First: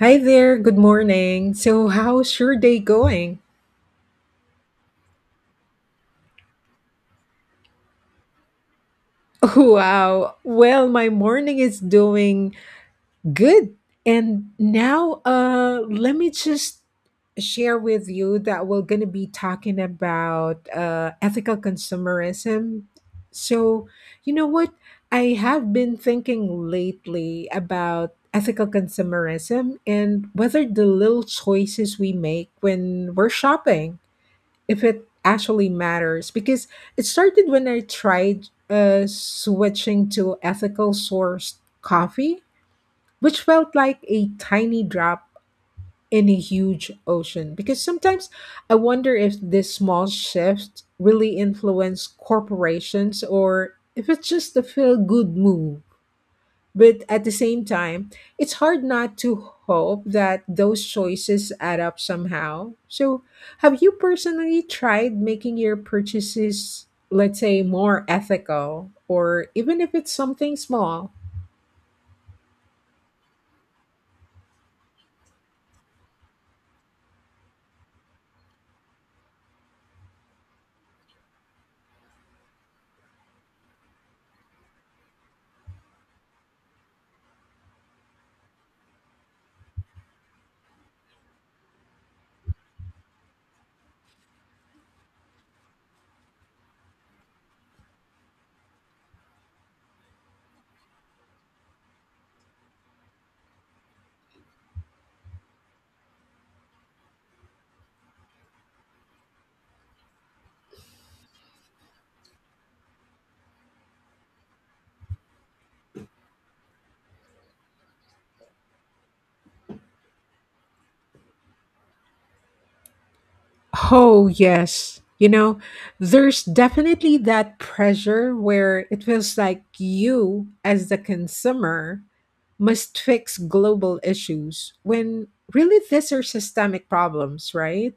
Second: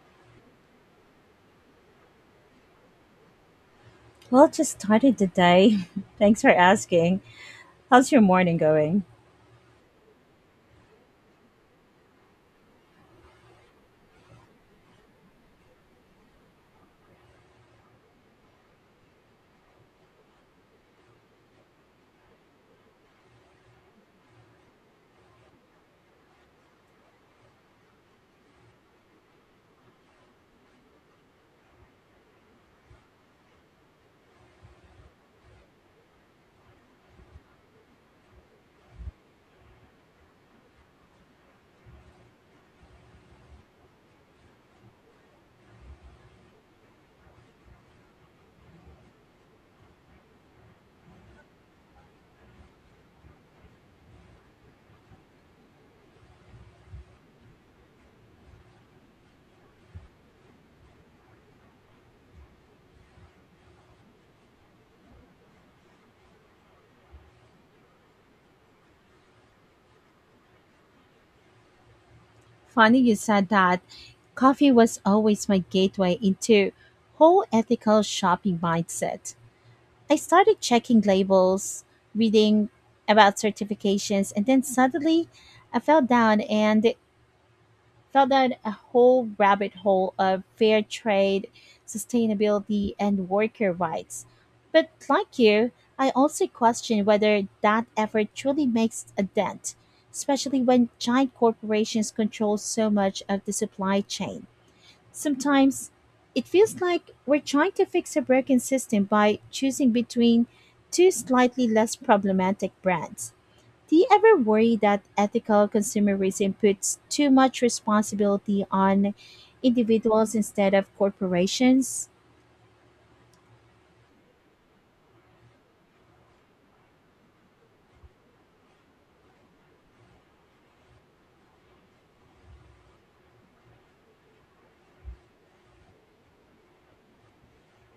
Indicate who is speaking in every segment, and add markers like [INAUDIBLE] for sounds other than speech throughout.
Speaker 1: Hi there, good morning. So, how's your day going?
Speaker 2: Well, just started the day. [LAUGHS] Thanks for asking. How's your morning going?
Speaker 1: [LAUGHS] Wow. Well, my morning is doing good. And now, let me just share with you that we're going to be talking about ethical consumerism. So, you know what? I have been thinking lately about ethical consumerism and whether the little choices we make when we're shopping, if it actually matters. Because it started when I tried switching to ethical sourced coffee, which felt like a tiny drop in a huge ocean. Because sometimes I wonder if this small shift really influenced corporations or if it's just a feel good move. But at the same time, it's hard not to hope that those choices add up somehow. So, have you personally tried making your purchases, let's say, more ethical, or even if it's something small?
Speaker 2: Funny you said that. Coffee was always my gateway into whole ethical shopping mindset. I started checking labels, reading about certifications, and then suddenly I fell down and fell down a whole rabbit hole of fair trade, sustainability, and worker rights. But like you, I also question whether that effort truly makes a dent, especially when giant corporations control so much of the supply chain. Sometimes it feels like we're trying to fix a broken system by choosing between two slightly less problematic brands. Do you ever worry that ethical consumerism puts too much responsibility on individuals instead of corporations?
Speaker 1: Oh, yes. You know, there's definitely that pressure where it feels like you, as the consumer, must fix global issues when really these are systemic problems, right?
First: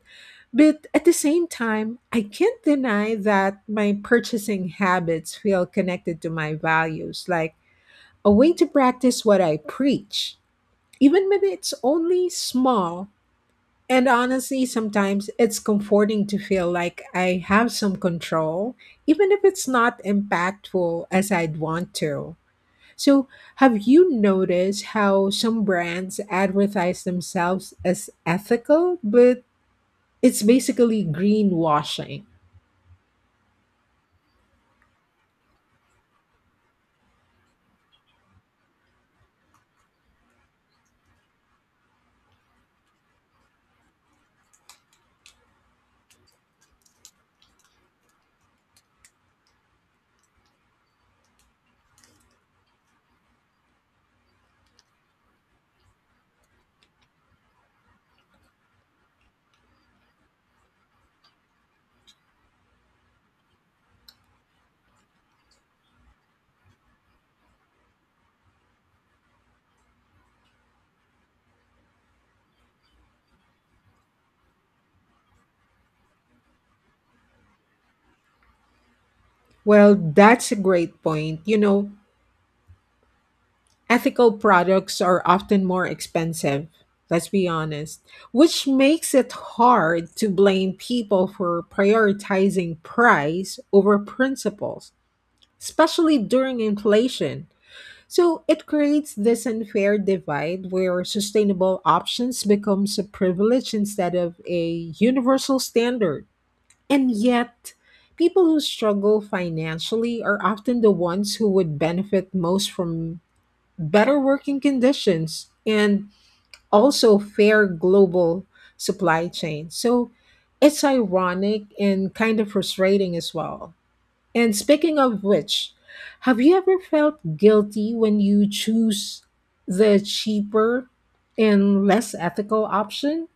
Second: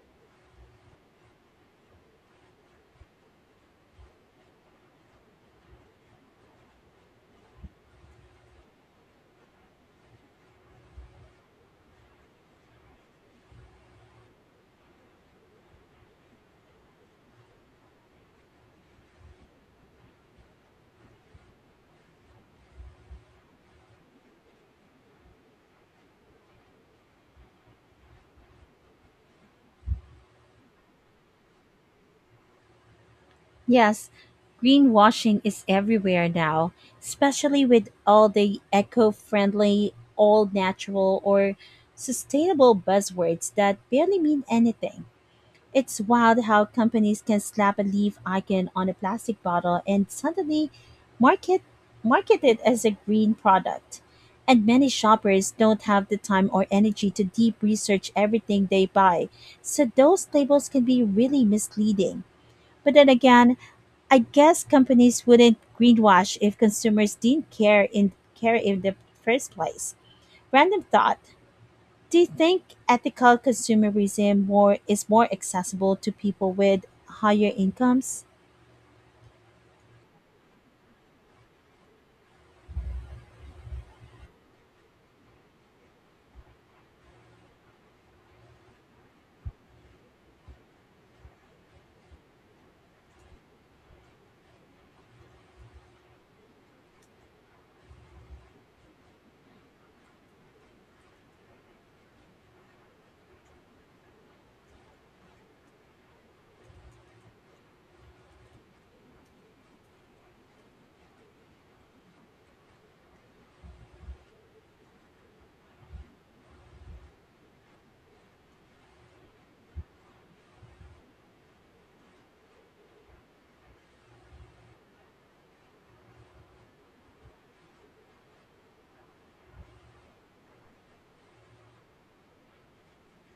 Speaker 1: But at the same time, I can't deny that my purchasing habits feel connected to my values, like a way to practice what I preach, even when it's only small. And honestly, sometimes it's comforting to feel like I have some control, even if it's not impactful as I'd want to. So, have you noticed how some brands advertise themselves as ethical, but it's basically greenwashing?
Speaker 2: Yes, greenwashing is everywhere now, especially with all the eco friendly, all natural, or sustainable buzzwords that barely mean anything. It's wild how companies can slap a leaf icon on a plastic bottle and suddenly market market it as a green product. And many shoppers don't have the time or energy to deep research everything they buy. So those labels can be really misleading. But then again, I guess companies wouldn't greenwash if consumers didn't care in the first place. Random thought, do you think ethical consumerism more is more accessible to people with higher incomes?
Speaker 1: Well, that's a great point. You know, ethical products are often more expensive, let's be honest, which makes it hard to blame people for prioritizing price over principles, especially during inflation. So it creates this unfair divide where sustainable options becomes a privilege instead of a universal standard. And yet, people who struggle financially are often the ones who would benefit most from better working conditions and also fair global supply chains. So it's ironic and kind of frustrating as well. And speaking of which, have you ever felt guilty when you choose the cheaper and less ethical option?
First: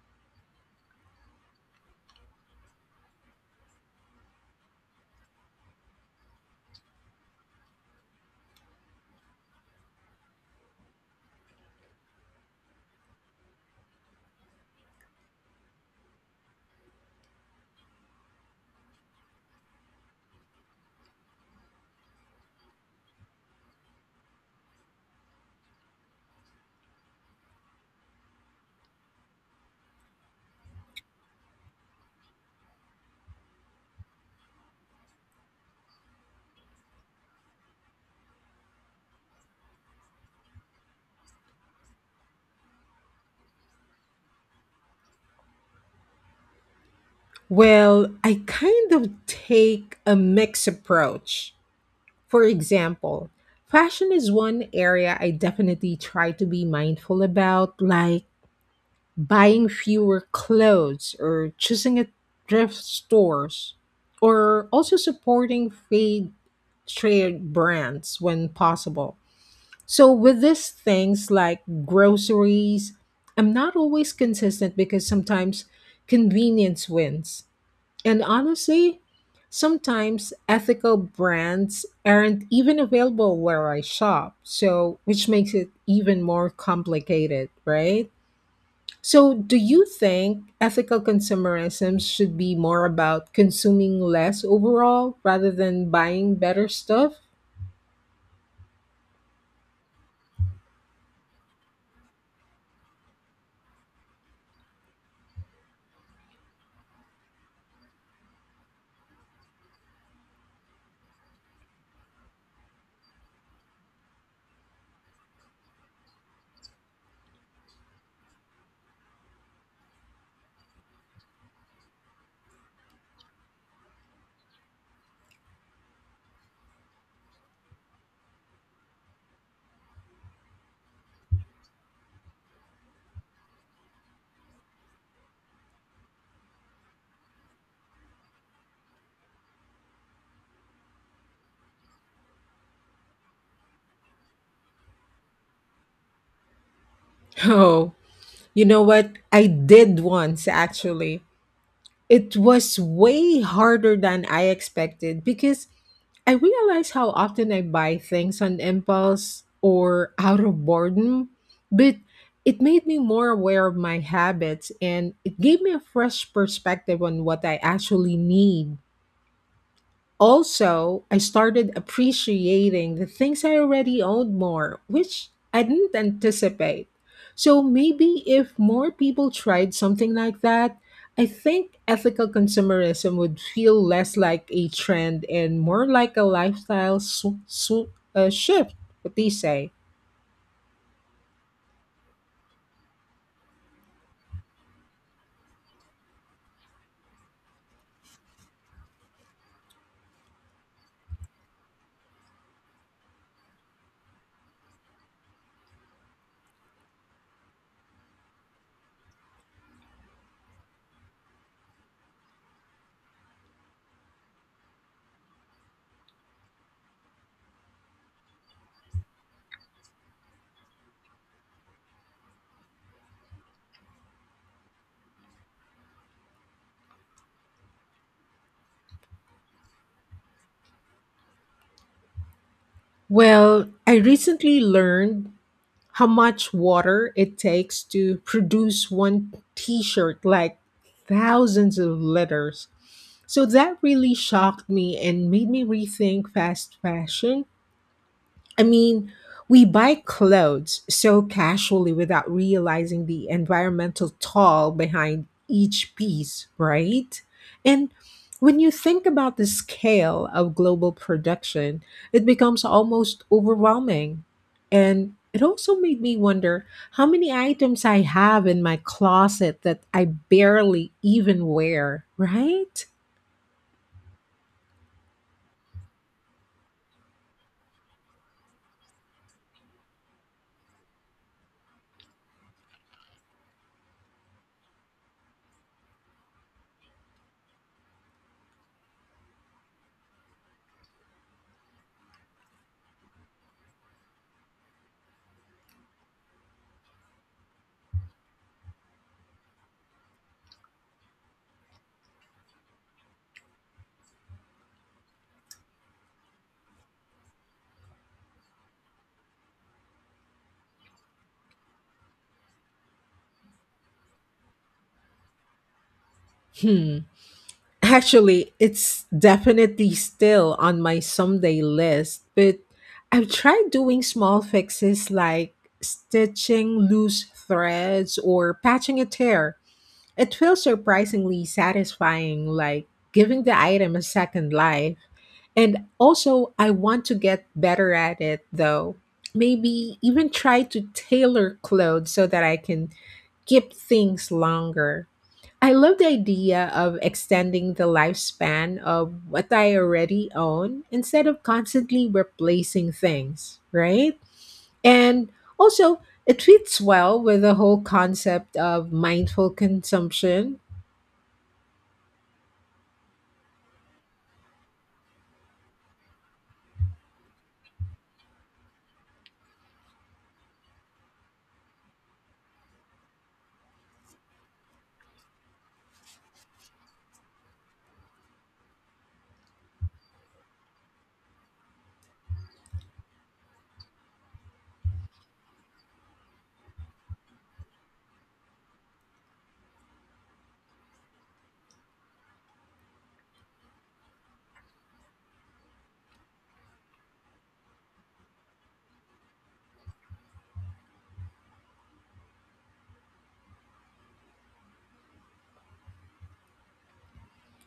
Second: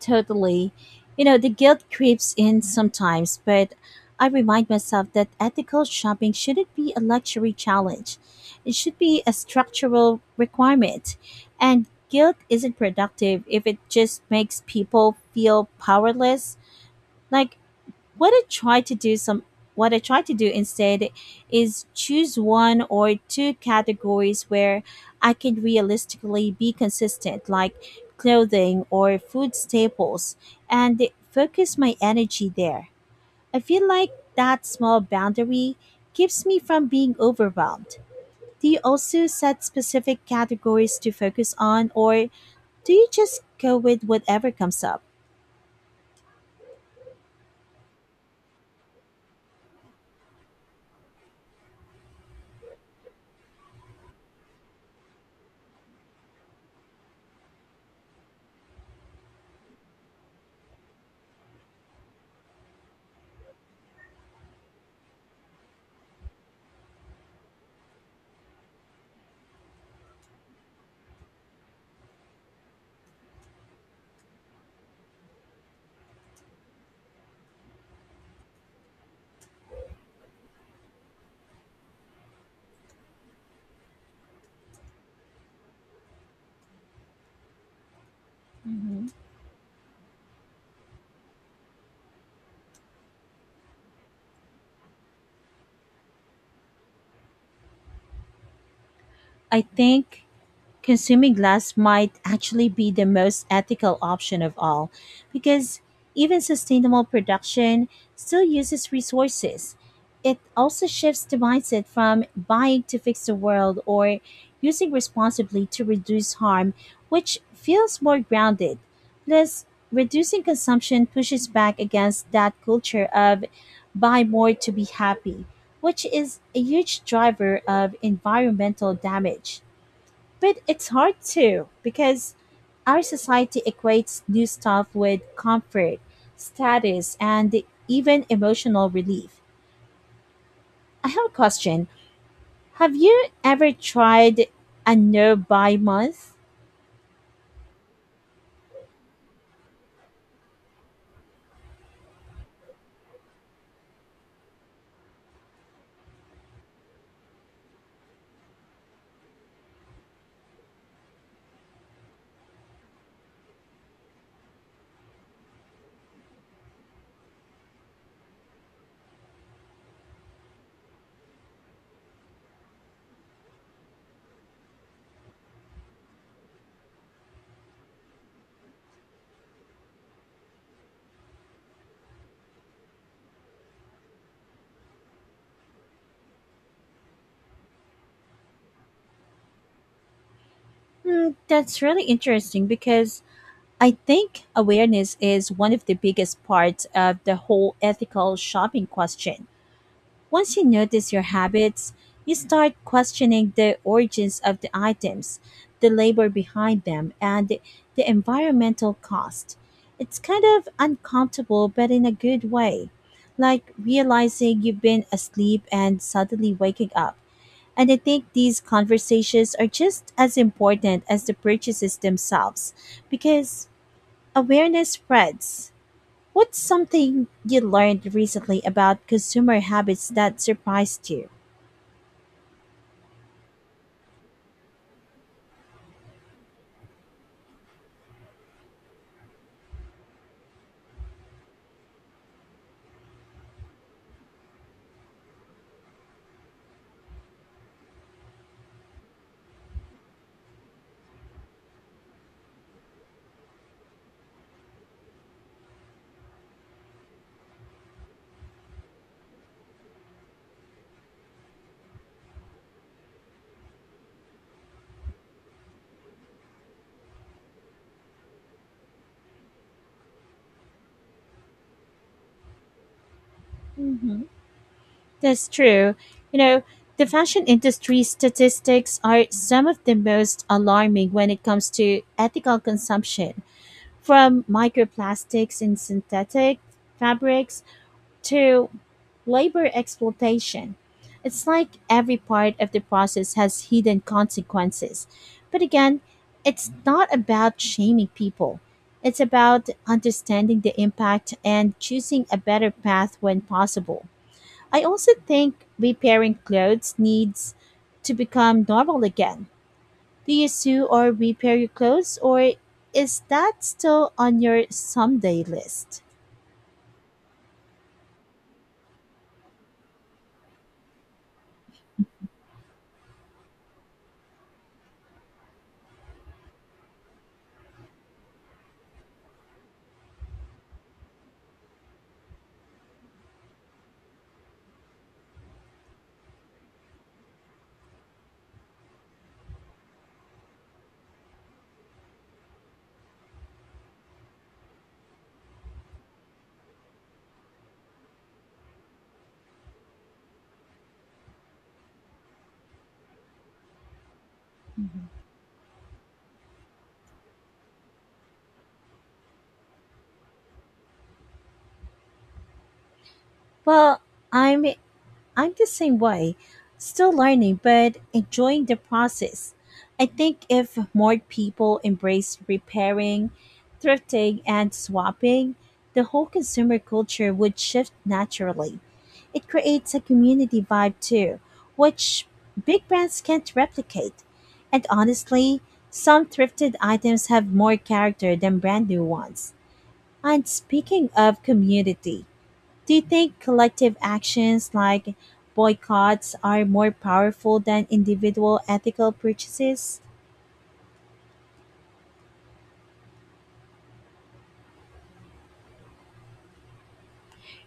Speaker 2: Totally. You know, the guilt creeps in sometimes, but I remind myself that ethical shopping shouldn't be a luxury challenge. It should be a structural requirement. And guilt isn't productive if it just makes people feel powerless. Like what I try to do some what I try to do instead is choose one or two categories where I can realistically be consistent like clothing or food staples and focus my energy there. I feel like that small boundary keeps me from being overwhelmed. Do you also set specific categories to focus on, or do you just go with whatever comes up?
Speaker 1: Well, I kind of take a mixed approach. For example, fashion is one area I definitely try to be mindful about, like buying fewer clothes or choosing at thrift stores, or also supporting fade trade brands when possible. So, with these things like groceries, I'm not always consistent because sometimes convenience wins. And honestly, sometimes ethical brands aren't even available where I shop, so which makes it even more complicated, right?
Speaker 2: Mm-hmm.
Speaker 1: So, do you think ethical consumerism should be more about consuming less overall rather than buying better stuff?
Speaker 2: I think consuming glass might actually be the most ethical option of all because even sustainable production still uses resources. It also shifts the mindset from buying to fix the world or using responsibly to reduce harm, which feels more grounded. Plus, reducing consumption pushes back against that culture of buy more to be happy, which is a huge driver of environmental damage. But it's hard to because our society equates new stuff with comfort, status, and even emotional relief. I have a question. Have you ever tried a no buy month?
Speaker 1: [LAUGHS] Oh, you know what? I did once actually. It was way harder than I expected because I realized how often I buy things on impulse or out of boredom, but it made me more aware of my habits, and it gave me a fresh perspective on what I actually need. Also, I started appreciating the things I already owned more, which I didn't anticipate. So maybe if more people tried something like that, I think ethical consumerism would feel less like a trend and more like a lifestyle shift. What do you say?
Speaker 2: Hmm, that's really interesting because I think awareness is one of the biggest parts of the whole ethical shopping question. Once you notice your habits, you start questioning the origins of the items, the labor behind them, and the environmental cost. It's kind of uncomfortable, but in a good way. Like realizing you've been asleep and suddenly waking up. And I think these conversations are just as important as the purchases themselves because awareness spreads. What's something you learned recently about consumer habits that surprised you?
Speaker 1: Well, I recently learned how much water it takes to produce one t-shirt, like thousands of liters. So that really shocked me and made me rethink fast fashion. I mean, we buy clothes so casually without realizing the environmental toll behind each piece, right? And when you think about the scale of global production, it becomes almost overwhelming. And it also made me wonder how many items I have in my closet that I barely even wear, right?
Speaker 2: Hmm. That's true. You know, the fashion industry statistics are some of the most alarming when it comes to ethical consumption, from microplastics in synthetic fabrics to labor exploitation. It's like every part of the process has hidden consequences. But again, it's not about shaming people. It's about understanding the impact and choosing a better path when possible. I also think repairing clothes needs to become normal again. Do you sew or repair your clothes, or is that still on your someday list?
Speaker 1: Hmm. Actually, it's definitely still on my someday list, but I've tried doing small fixes like stitching loose threads or patching a tear. It feels surprisingly satisfying, like giving the item a second life. And also, I want to get better at it though. Maybe even try to tailor clothes so that I can keep things longer. I love the idea of extending the lifespan of what I already own instead of constantly replacing things, right? And also, it fits well with the whole concept of mindful consumption.
Speaker 2: Well, I'm I'm the same way, still learning but enjoying the process. I think if more people embraced repairing, thrifting, and swapping, the whole consumer culture would shift naturally. It creates a community vibe too, which big brands can't replicate. And honestly, some thrifted items have more character than brand new ones. And speaking of community, do you think collective actions like boycotts are more powerful than individual ethical purchases?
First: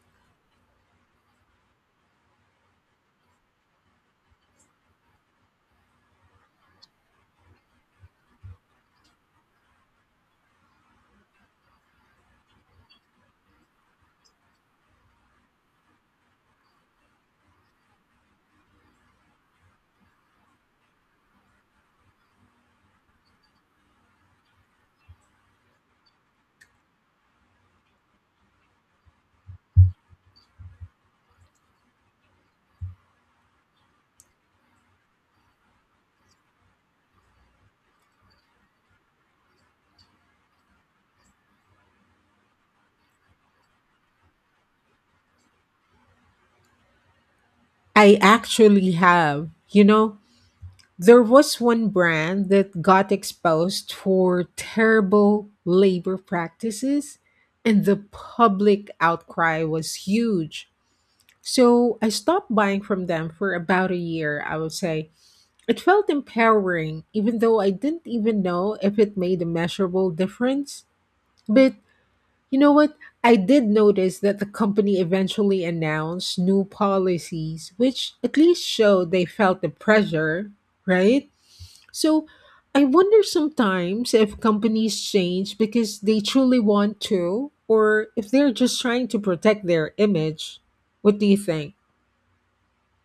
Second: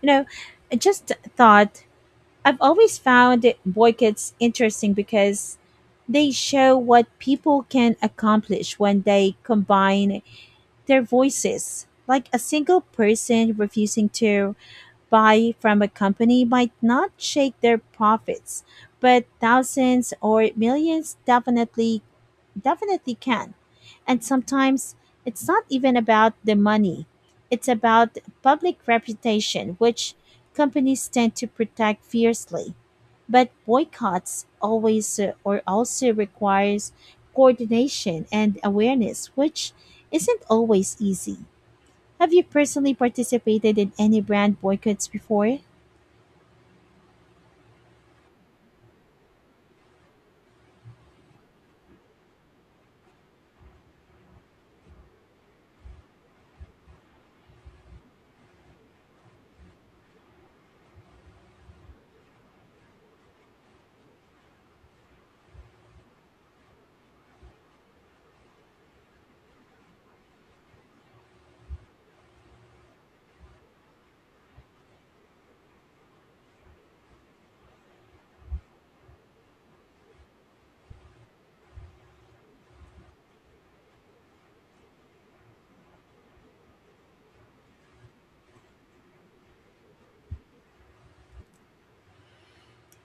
Speaker 2: You know, I just thought I've always found boycotts interesting because they show what people can accomplish when they combine their voices. Like a single person refusing to buy from a company might not shake their profits, but thousands or millions definitely can. And sometimes it's not even about the money, it's about public reputation, which companies tend to protect fiercely. But boycotts always or also requires coordination and awareness, which isn't always easy. Have you personally participated in any brand boycotts before?
Speaker 1: I actually have, you know, there was one brand that got exposed for terrible labor practices, and the public outcry was huge. So I stopped buying from them for about a year, I would say. It felt empowering, even though I didn't even know if it made a measurable difference. But you know what? I did notice that the company eventually announced new policies, which at least showed they felt the pressure, right? So I wonder sometimes if companies change because they truly want to, or if they're just trying to protect their image. What do you think?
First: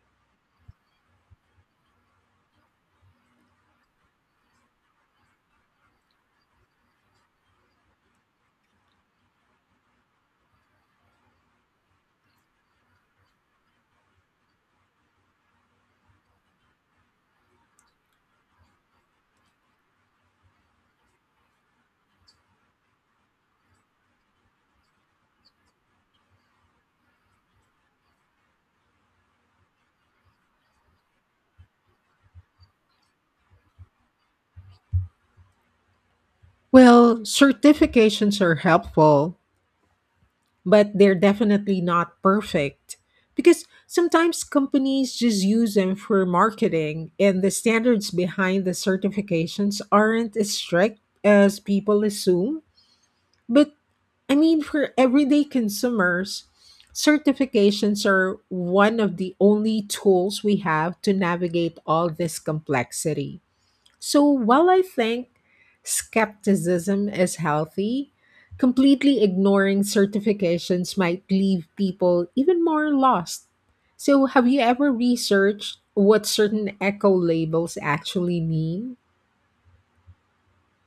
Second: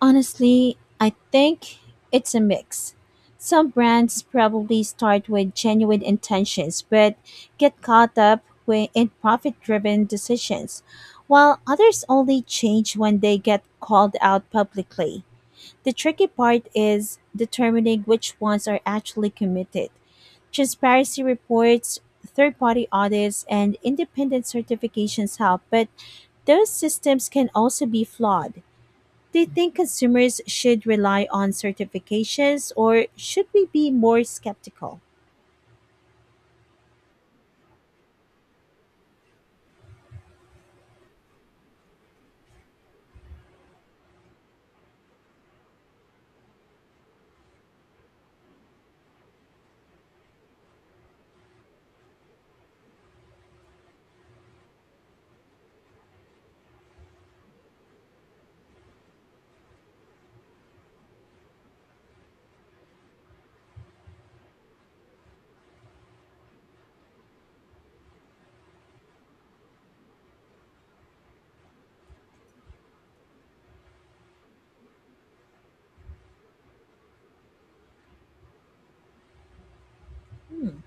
Speaker 2: Honestly, I think it's a mix. Some brands probably start with genuine intentions but get caught up in profit driven decisions, while others only change when they get called out publicly. The tricky part is determining which ones are actually committed. Transparency reports, third party audits, and independent certifications help, but those systems can also be flawed. Do you think consumers should rely on certifications or should we be more skeptical?
Speaker 1: Well, certifications are helpful, but they're definitely not perfect because sometimes companies just use them for marketing, and the standards behind the certifications aren't as strict as people assume. But I mean, for everyday consumers, certifications are one of the only tools we have to navigate all this complexity. So while I think skepticism is healthy, completely ignoring certifications might leave people even more lost. So have you ever researched what certain eco labels actually mean?
Speaker 2: Hmm.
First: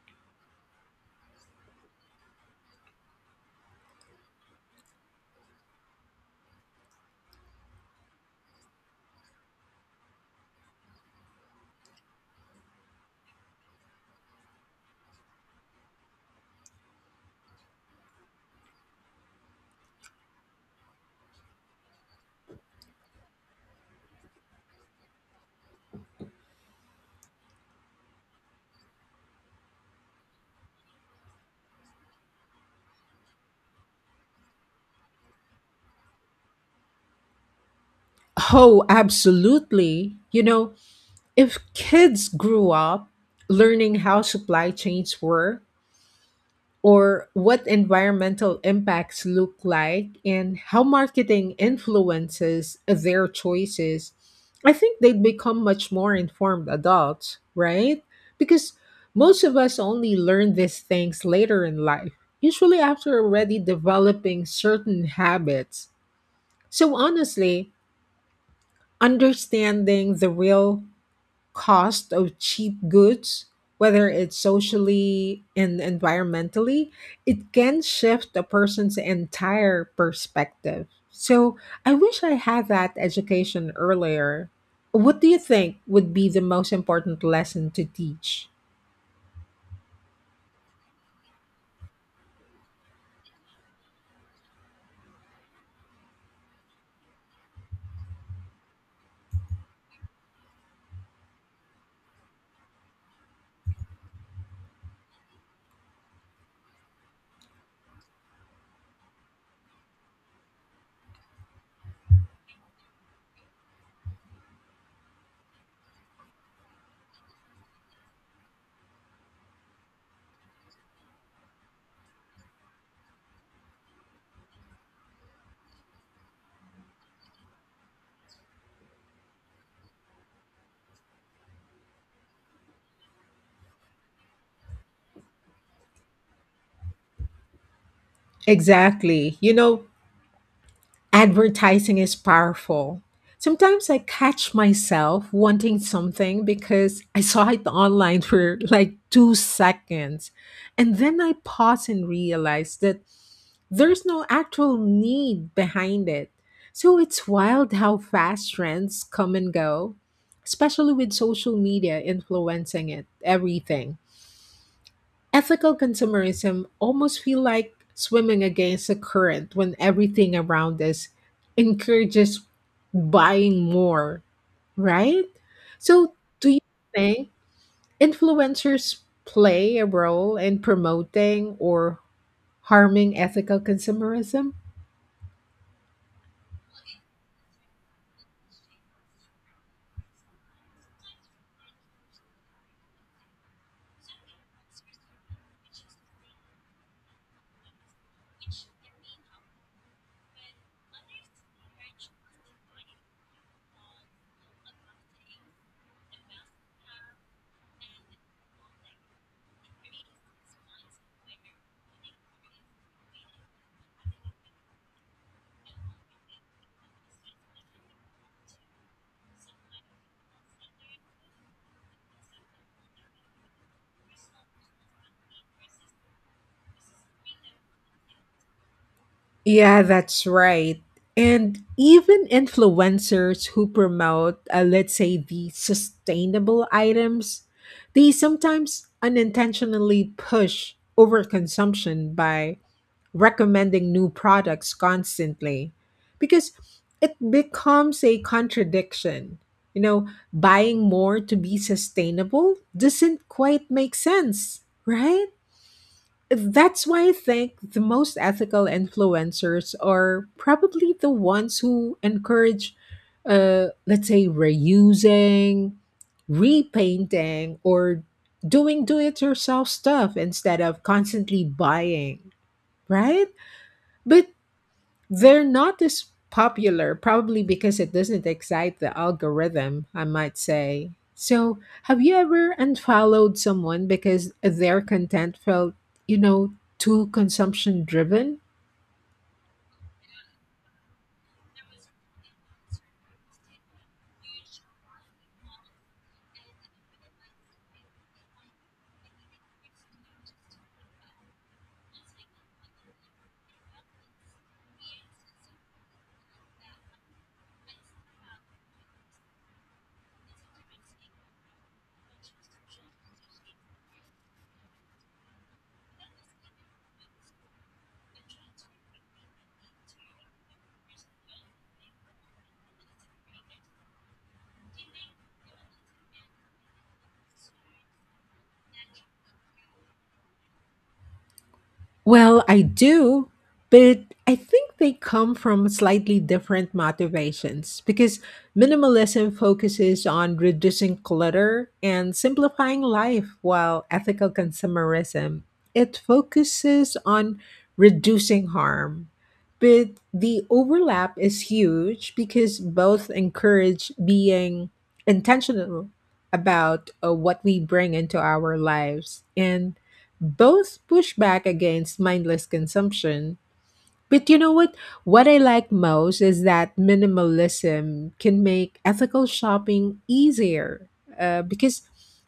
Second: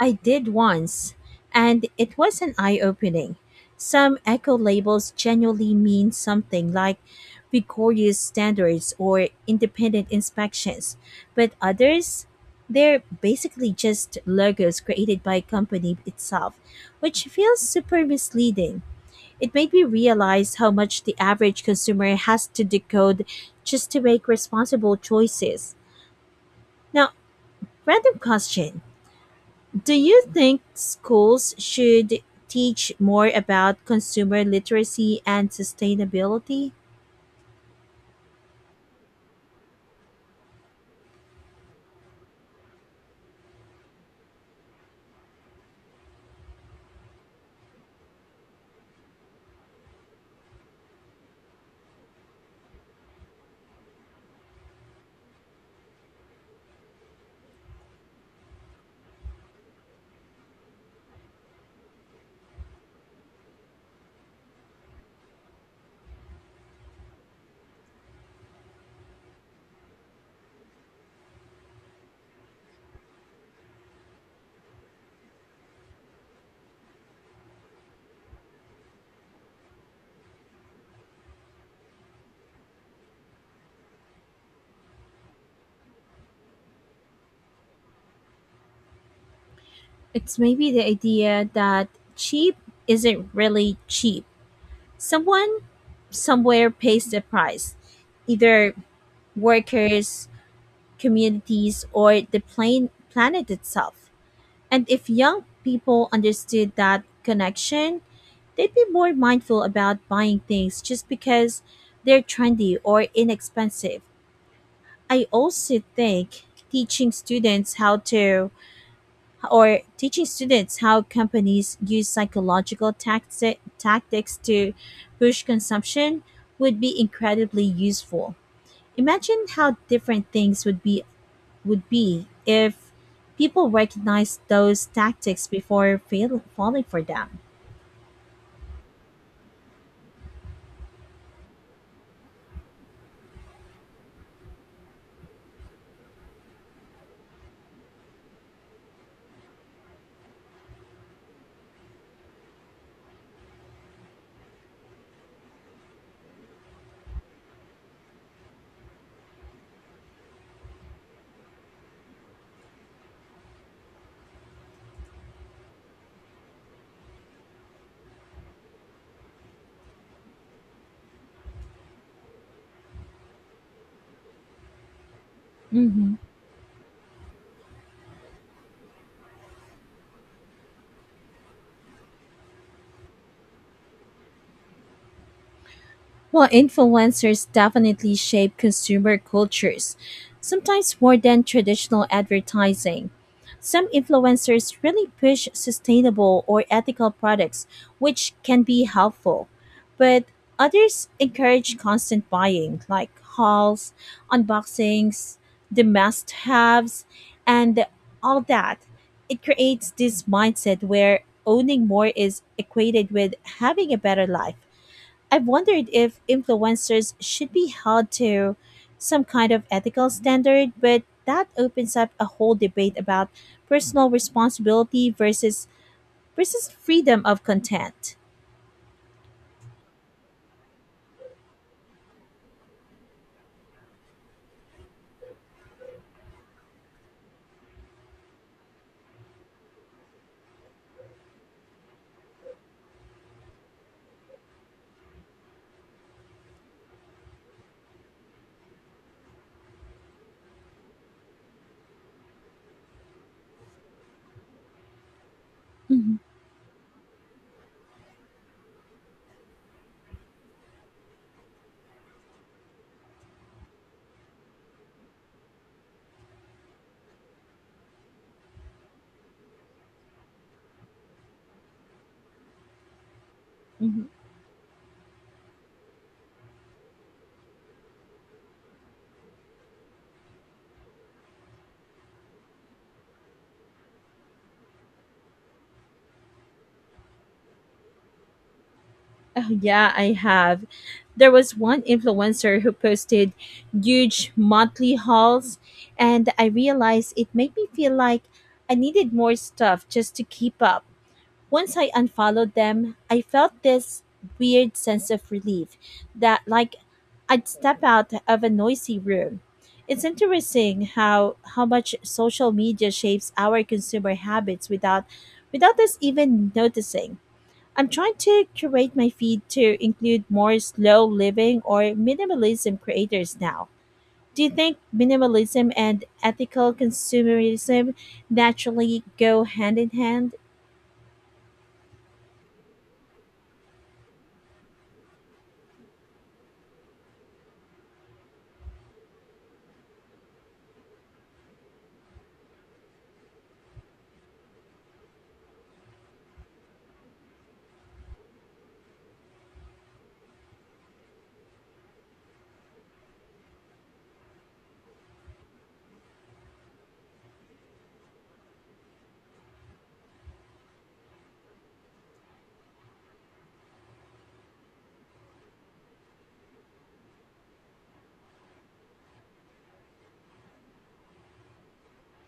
Speaker 2: I did once, and it was an eye opening. Some eco labels genuinely mean something like rigorous standards or independent inspections, but others, they're basically just logos created by a company itself, which feels super misleading. It made me realize how much the average consumer has to decode just to make responsible choices. Now, random question. Do you think schools should teach more about consumer literacy and sustainability?
Speaker 1: Oh, absolutely. You know, if kids grew up learning how supply chains work or what environmental impacts look like and how marketing influences their choices, I think they'd become much more informed adults, right? Because most of us only learn these things later in life, usually after already developing certain habits. So, honestly, understanding the real cost of cheap goods, whether it's socially and environmentally, it can shift a person's entire perspective. So I wish I had that education earlier. What do you think would be the most important lesson to teach?
Speaker 2: It's maybe the idea that cheap isn't really cheap. Someone somewhere pays the price, either workers, communities, or the plain planet itself. And if young people understood that connection, they'd be more mindful about buying things just because they're trendy or inexpensive. I also think teaching students how to teaching students how companies use psychological tactics to push consumption would be incredibly useful. Imagine how different things would be if people recognize those tactics before falling for them.
Speaker 1: Exactly. You know, advertising is powerful. Sometimes I catch myself wanting something because I saw it online for like 2 seconds. And then I pause and realize that there's no actual need behind it. So it's wild how fast trends come and go, especially with social media influencing it, everything. Ethical consumerism almost feel like swimming against the current when everything around us encourages buying more, right? So, do you think influencers play a role in promoting or harming ethical consumerism?
Speaker 2: Well, influencers definitely shape consumer cultures, sometimes more than traditional advertising. Some influencers really push sustainable or ethical products, which can be helpful, but others encourage constant buying, like hauls, unboxings, the must haves, and all that. It creates this mindset where owning more is equated with having a better life. I've wondered if influencers should be held to some kind of ethical standard, but that opens up a whole debate about personal responsibility versus freedom of content.
Speaker 1: Yeah, that's right. And even influencers who promote, let's say, the sustainable items, they sometimes unintentionally push overconsumption by recommending new products constantly, because it becomes a contradiction. You know, buying more to be sustainable doesn't quite make sense, right?
Speaker 2: Mhm.
Speaker 1: That's why I think the most ethical influencers are probably the ones who encourage, let's say, reusing, repainting, or doing do it yourself stuff instead of constantly buying, right?
Speaker 2: Mhm.
Speaker 1: But they're not as popular, probably because it doesn't excite the algorithm, I might say. So, have you ever unfollowed someone because their content felt, you know, too consumption driven?
Speaker 2: Oh, yeah, I have. There was one influencer who posted huge monthly hauls, and I realized it made me feel like I needed more stuff just to keep up. Once I unfollowed them, I felt this weird sense of relief that like I'd step out of a noisy room. It's interesting how much social media shapes our consumer habits without us even noticing. I'm trying to curate my feed to include more slow living or minimalism creators now. Do you think minimalism and ethical consumerism naturally go hand in hand?
Speaker 1: Well, I do, but I think they come from slightly different motivations because minimalism focuses on reducing clutter and simplifying life, while ethical consumerism, it focuses on reducing harm. But the overlap is huge because both encourage being intentional about what we bring into our lives, and both push back against mindless consumption. But you know what? What I like most is that minimalism can make ethical shopping easier, because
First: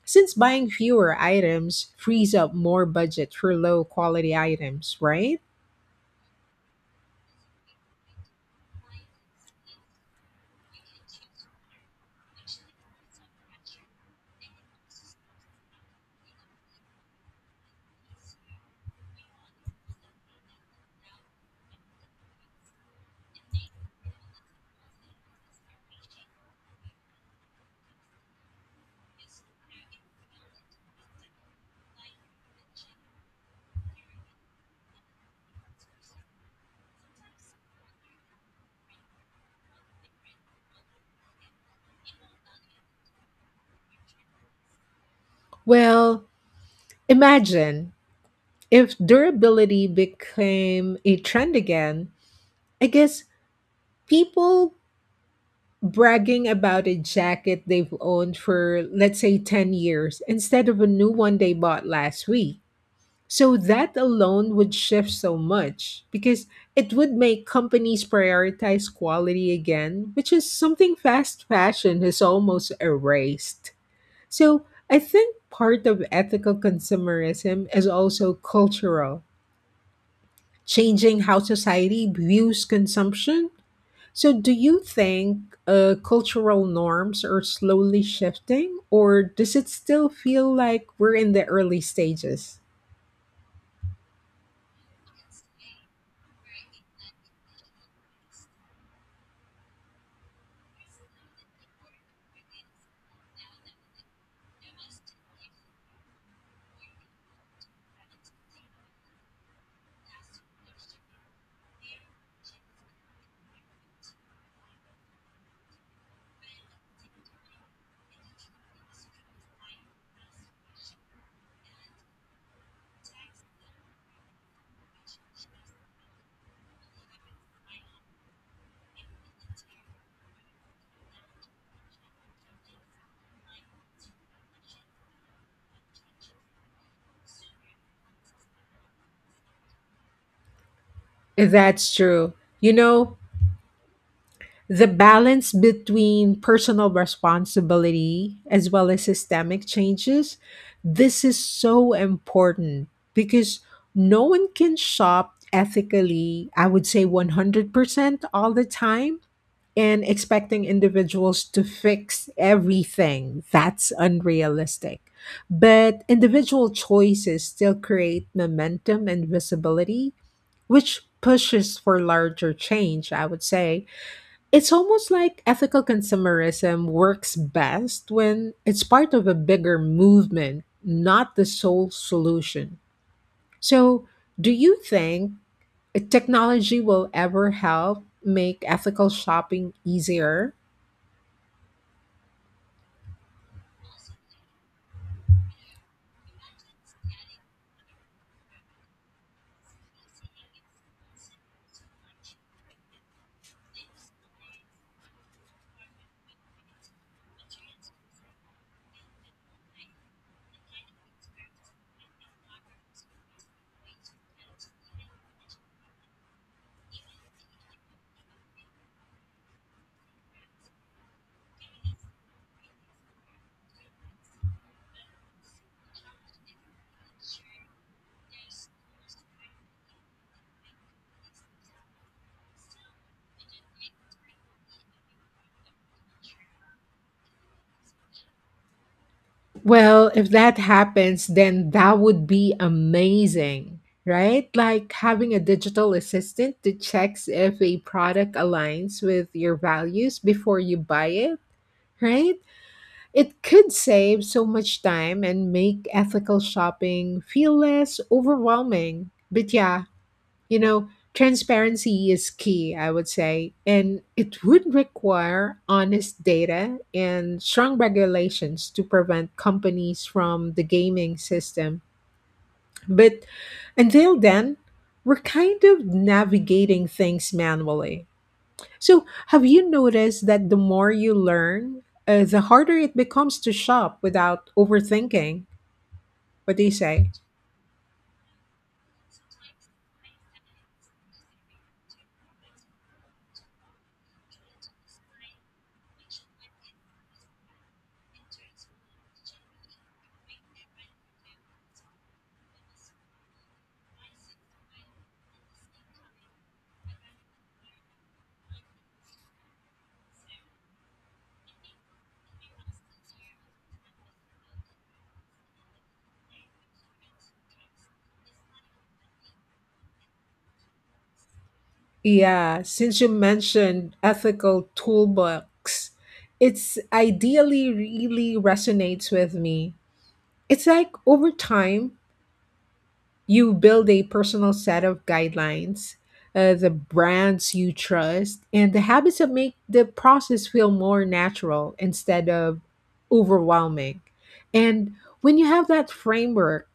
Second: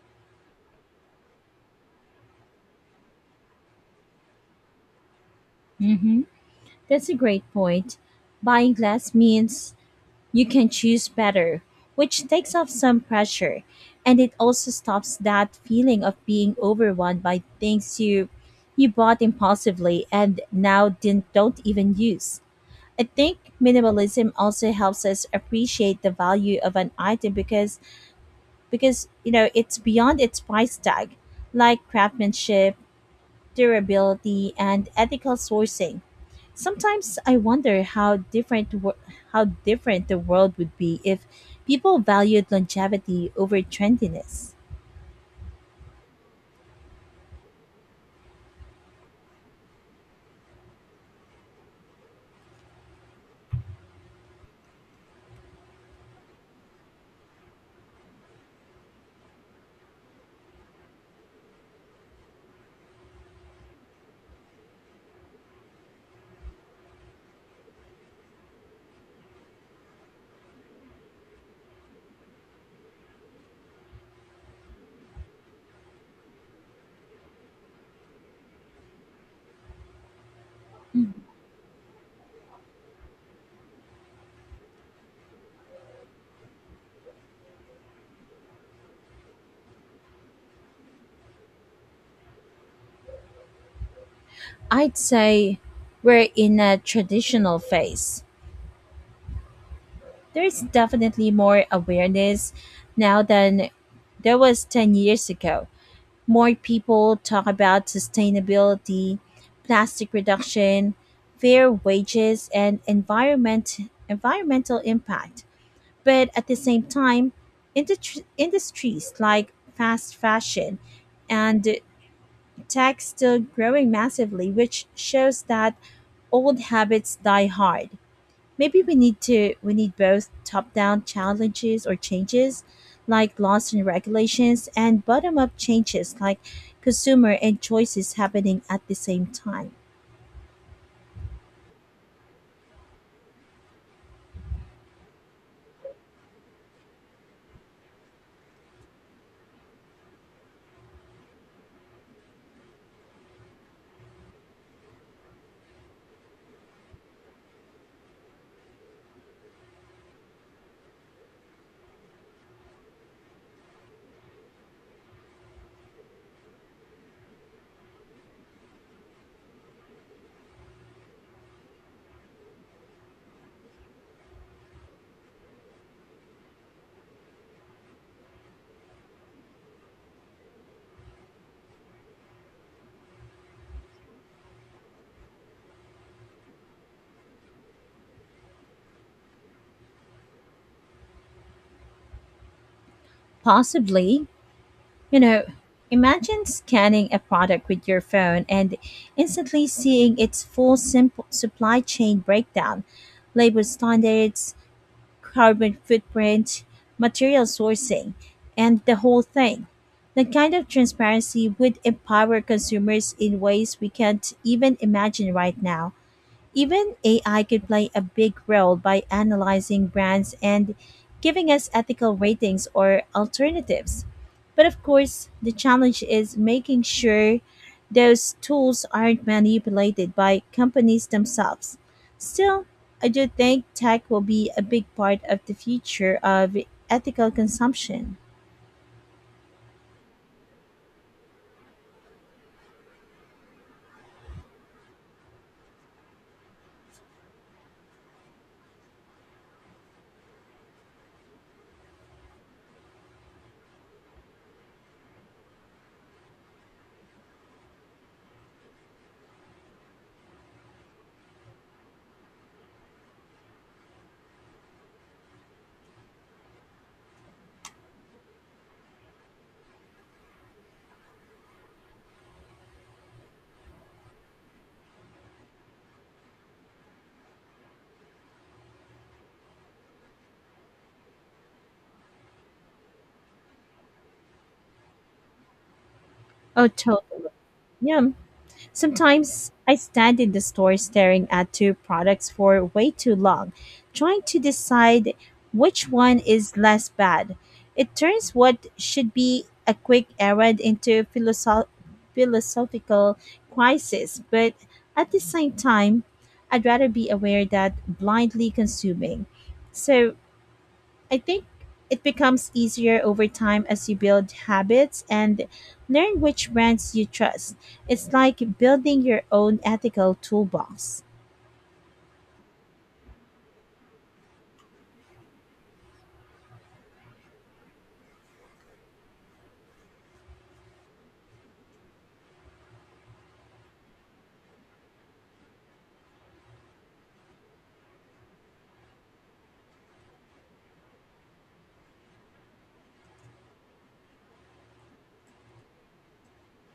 Speaker 1: since buying fewer items frees up more budget for low quality items, right?
Speaker 2: Mm-hmm. That's a great point. Buying less means you can choose better, which takes off some pressure. And it also stops that feeling of being overwhelmed by things you bought impulsively and now didn't, don't even use. I think minimalism also helps us appreciate the value of an item because you know it's beyond its price tag, like craftsmanship, durability, and ethical sourcing. Sometimes I wonder how different the world would be if people valued longevity over trendiness.
Speaker 1: Well, imagine if durability became a trend again, I guess, people bragging about a jacket they've owned for, let's say, 10 years instead of a new one they bought last week. So that alone would shift so much because it would make companies prioritize quality again, which is something fast fashion has almost erased. So I think part of ethical consumerism is also cultural,
Speaker 2: I
Speaker 1: changing how society views consumption. So, do you think cultural norms are slowly shifting, or does it still feel like we're in the early stages?
Speaker 2: I'd say we're in a traditional phase. There's definitely more awareness now than there was 10 years ago. More people talk about sustainability, plastic reduction, fair wages, and environmental impact. But at the same time, industries like fast fashion and tech still growing massively, which shows that old habits die hard. Maybe we need both top-down challenges or changes like laws and regulations and bottom-up changes like consumer and choices happening at the same time.
Speaker 1: That's true. You know, the balance between personal responsibility as well as systemic changes, this is so important because no one can shop ethically, I would say 100% all the time, and expecting individuals to fix everything, that's unrealistic. But individual choices still create momentum and visibility, which pushes for larger change, I would say. It's almost like ethical consumerism works best when it's part of a bigger movement, not the sole solution. So, do you think technology will ever help make ethical shopping easier?
Speaker 2: Possibly. You know, imagine scanning a product with your phone and instantly seeing its full simple supply chain breakdown, labor standards, carbon footprint, material sourcing, and the whole thing. The kind of transparency would empower consumers in ways we can't even imagine right now. Even AI could play a big role by analyzing brands and giving us ethical ratings or alternatives. But of course, the challenge is making sure those tools aren't manipulated by companies themselves. Still, I do think tech will be a big part of the future of ethical consumption.
Speaker 1: Well, if that happens, then that would be amazing, right? Like having a digital assistant that checks if a product aligns with your values before you buy it, right? It could save so much time and make ethical shopping feel less overwhelming. But yeah, you know, transparency is key, I would say, and it would require honest data and strong regulations to prevent companies from the gaming system. But until then, we're kind of navigating things manually. So, have you noticed that the more you learn, the harder it becomes to shop without overthinking? What do
Speaker 2: Oh,
Speaker 1: you say?
Speaker 2: totally. Yeah. Sometimes I stand in the store staring at two products for way too long, trying to decide which one is less bad. It turns what should be a quick errand into philosophical crisis, but at the same time, I'd rather be aware than blindly consuming. So, I think it becomes easier over time as you build habits and learn which brands you trust. It's like building your own ethical toolbox.
Speaker 1: Yeah, since you mentioned ethical toolbox, it's ideally really resonates with me. It's like over time, you build a personal set of guidelines, the brands you trust, and the habits that make the process feel more natural instead of overwhelming. And when you have that framework,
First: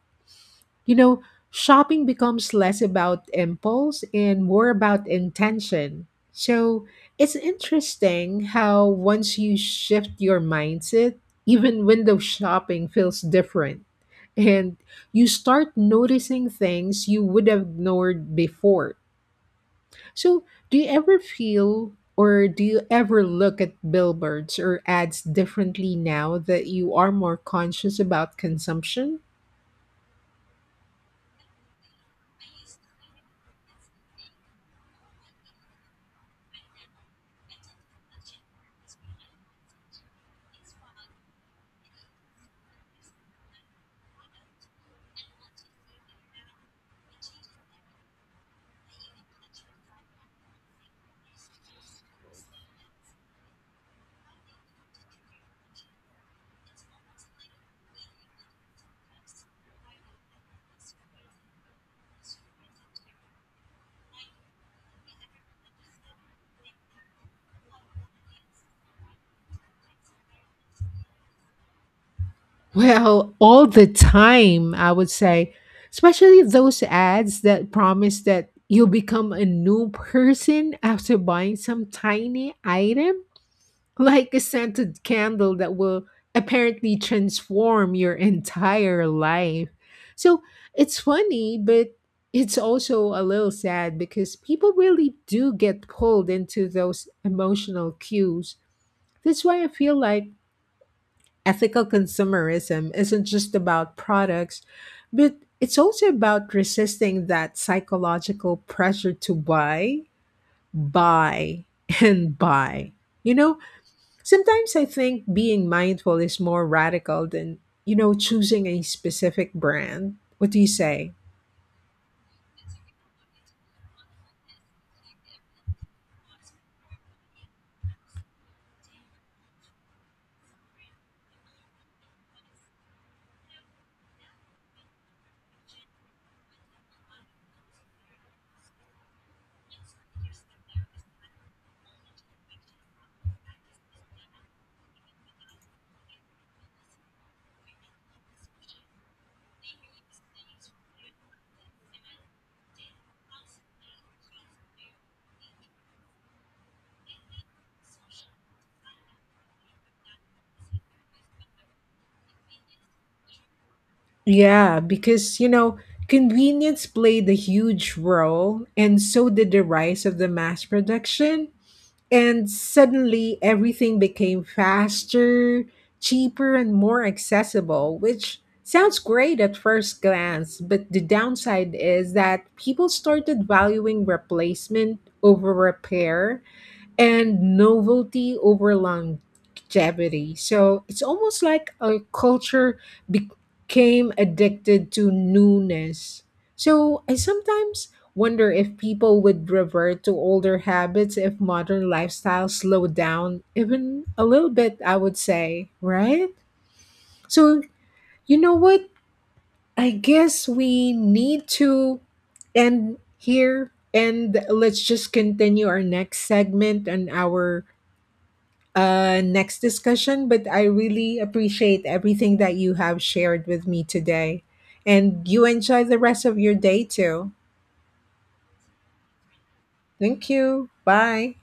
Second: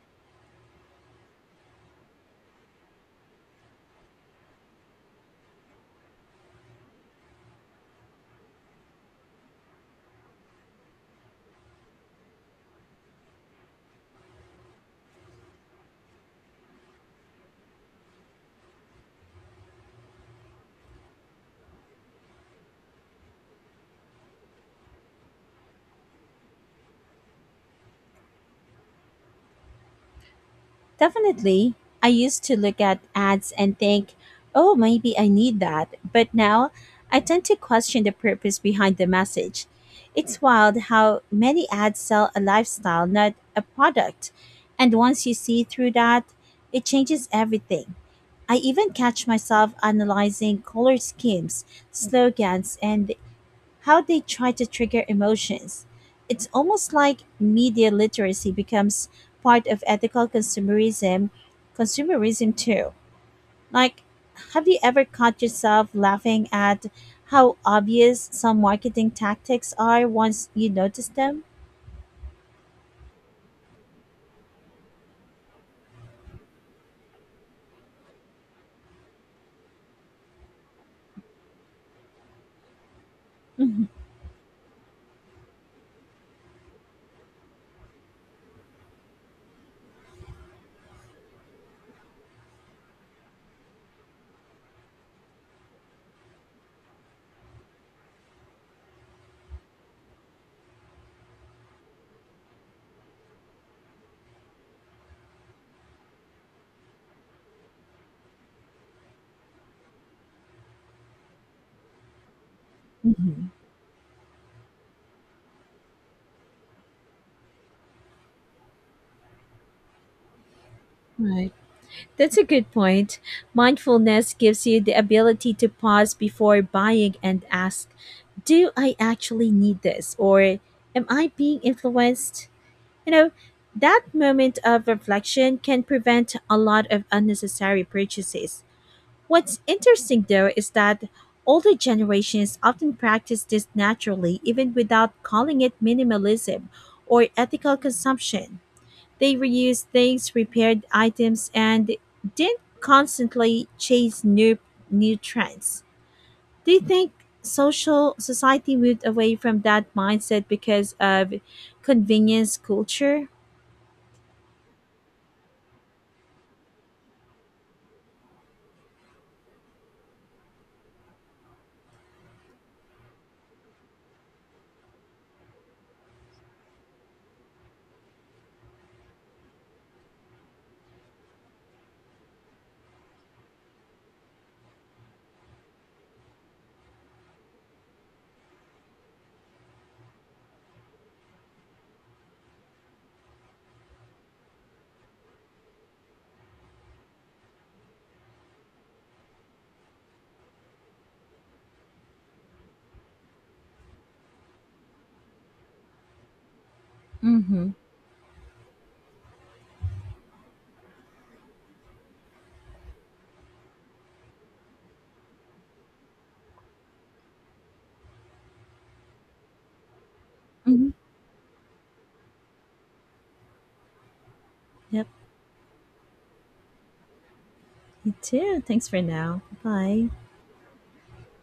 Speaker 1: you know, shopping becomes less about impulse and more about intention. So it's interesting how once you shift your mindset, even window shopping feels different. And you start noticing things you would have ignored before. So, do you ever feel do you ever look at billboards or ads differently now that you are more conscious about consumption?
Speaker 2: Definitely. I used to look at ads and think, oh, maybe I need that. But now I tend to question the purpose behind the message. It's wild how many ads sell a lifestyle, not a product. And once you see through that, it changes everything. I even catch myself analyzing color schemes, slogans, and how they try to trigger emotions. It's almost like media literacy becomes part of consumerism too. Like, have you ever caught yourself laughing at how obvious some marketing tactics are once you notice them? [LAUGHS]
Speaker 1: Well, all the time, I would say, especially those ads that promise that you'll become a new person after buying some tiny item,
Speaker 2: Mhm.
Speaker 1: like a scented candle that will apparently transform your entire life. So it's funny, but it's also a little sad because people really do get pulled into those emotional cues. That's why I feel like ethical consumerism isn't just about products, but it's also about resisting that psychological pressure to buy, buy, [LAUGHS] and buy. You
Speaker 2: Hmm.
Speaker 1: know, sometimes I think being mindful is more radical than, you know, choosing a specific brand. What do you say?
Speaker 2: Right. That's a good point. Mindfulness gives you the ability to pause before buying and ask, do I actually need this? Or am I being influenced? You know, that moment of reflection can prevent a lot of unnecessary purchases. What's interesting though is that older generations often practice this naturally, even without calling it minimalism or ethical consumption. They reused things, repaired items, and didn't constantly chase new trends. Do you think social society moved away from that mindset because of convenience culture?
Speaker 1: Yeah, because, you know, convenience played a huge role, and so did the rise of the mass production. And suddenly everything became faster, cheaper, and more accessible, which sounds great at first glance. But the downside is that people started valuing replacement over repair and novelty over longevity. So it's almost like a culture became addicted to newness. So I sometimes wonder if people would revert to older habits if modern lifestyles slowed down even a little bit, I would say, right? So
Speaker 2: Mm-hmm.
Speaker 1: you know what? I guess we need to end here, and let's just continue our next segment and our next discussion, but I
Speaker 2: Hmm.
Speaker 1: really appreciate everything that you have shared with me today.
Speaker 2: Yep,
Speaker 1: And you enjoy the rest of your day too.
Speaker 2: you too. Thanks for now. Bye.
Speaker 1: Thank you. Bye.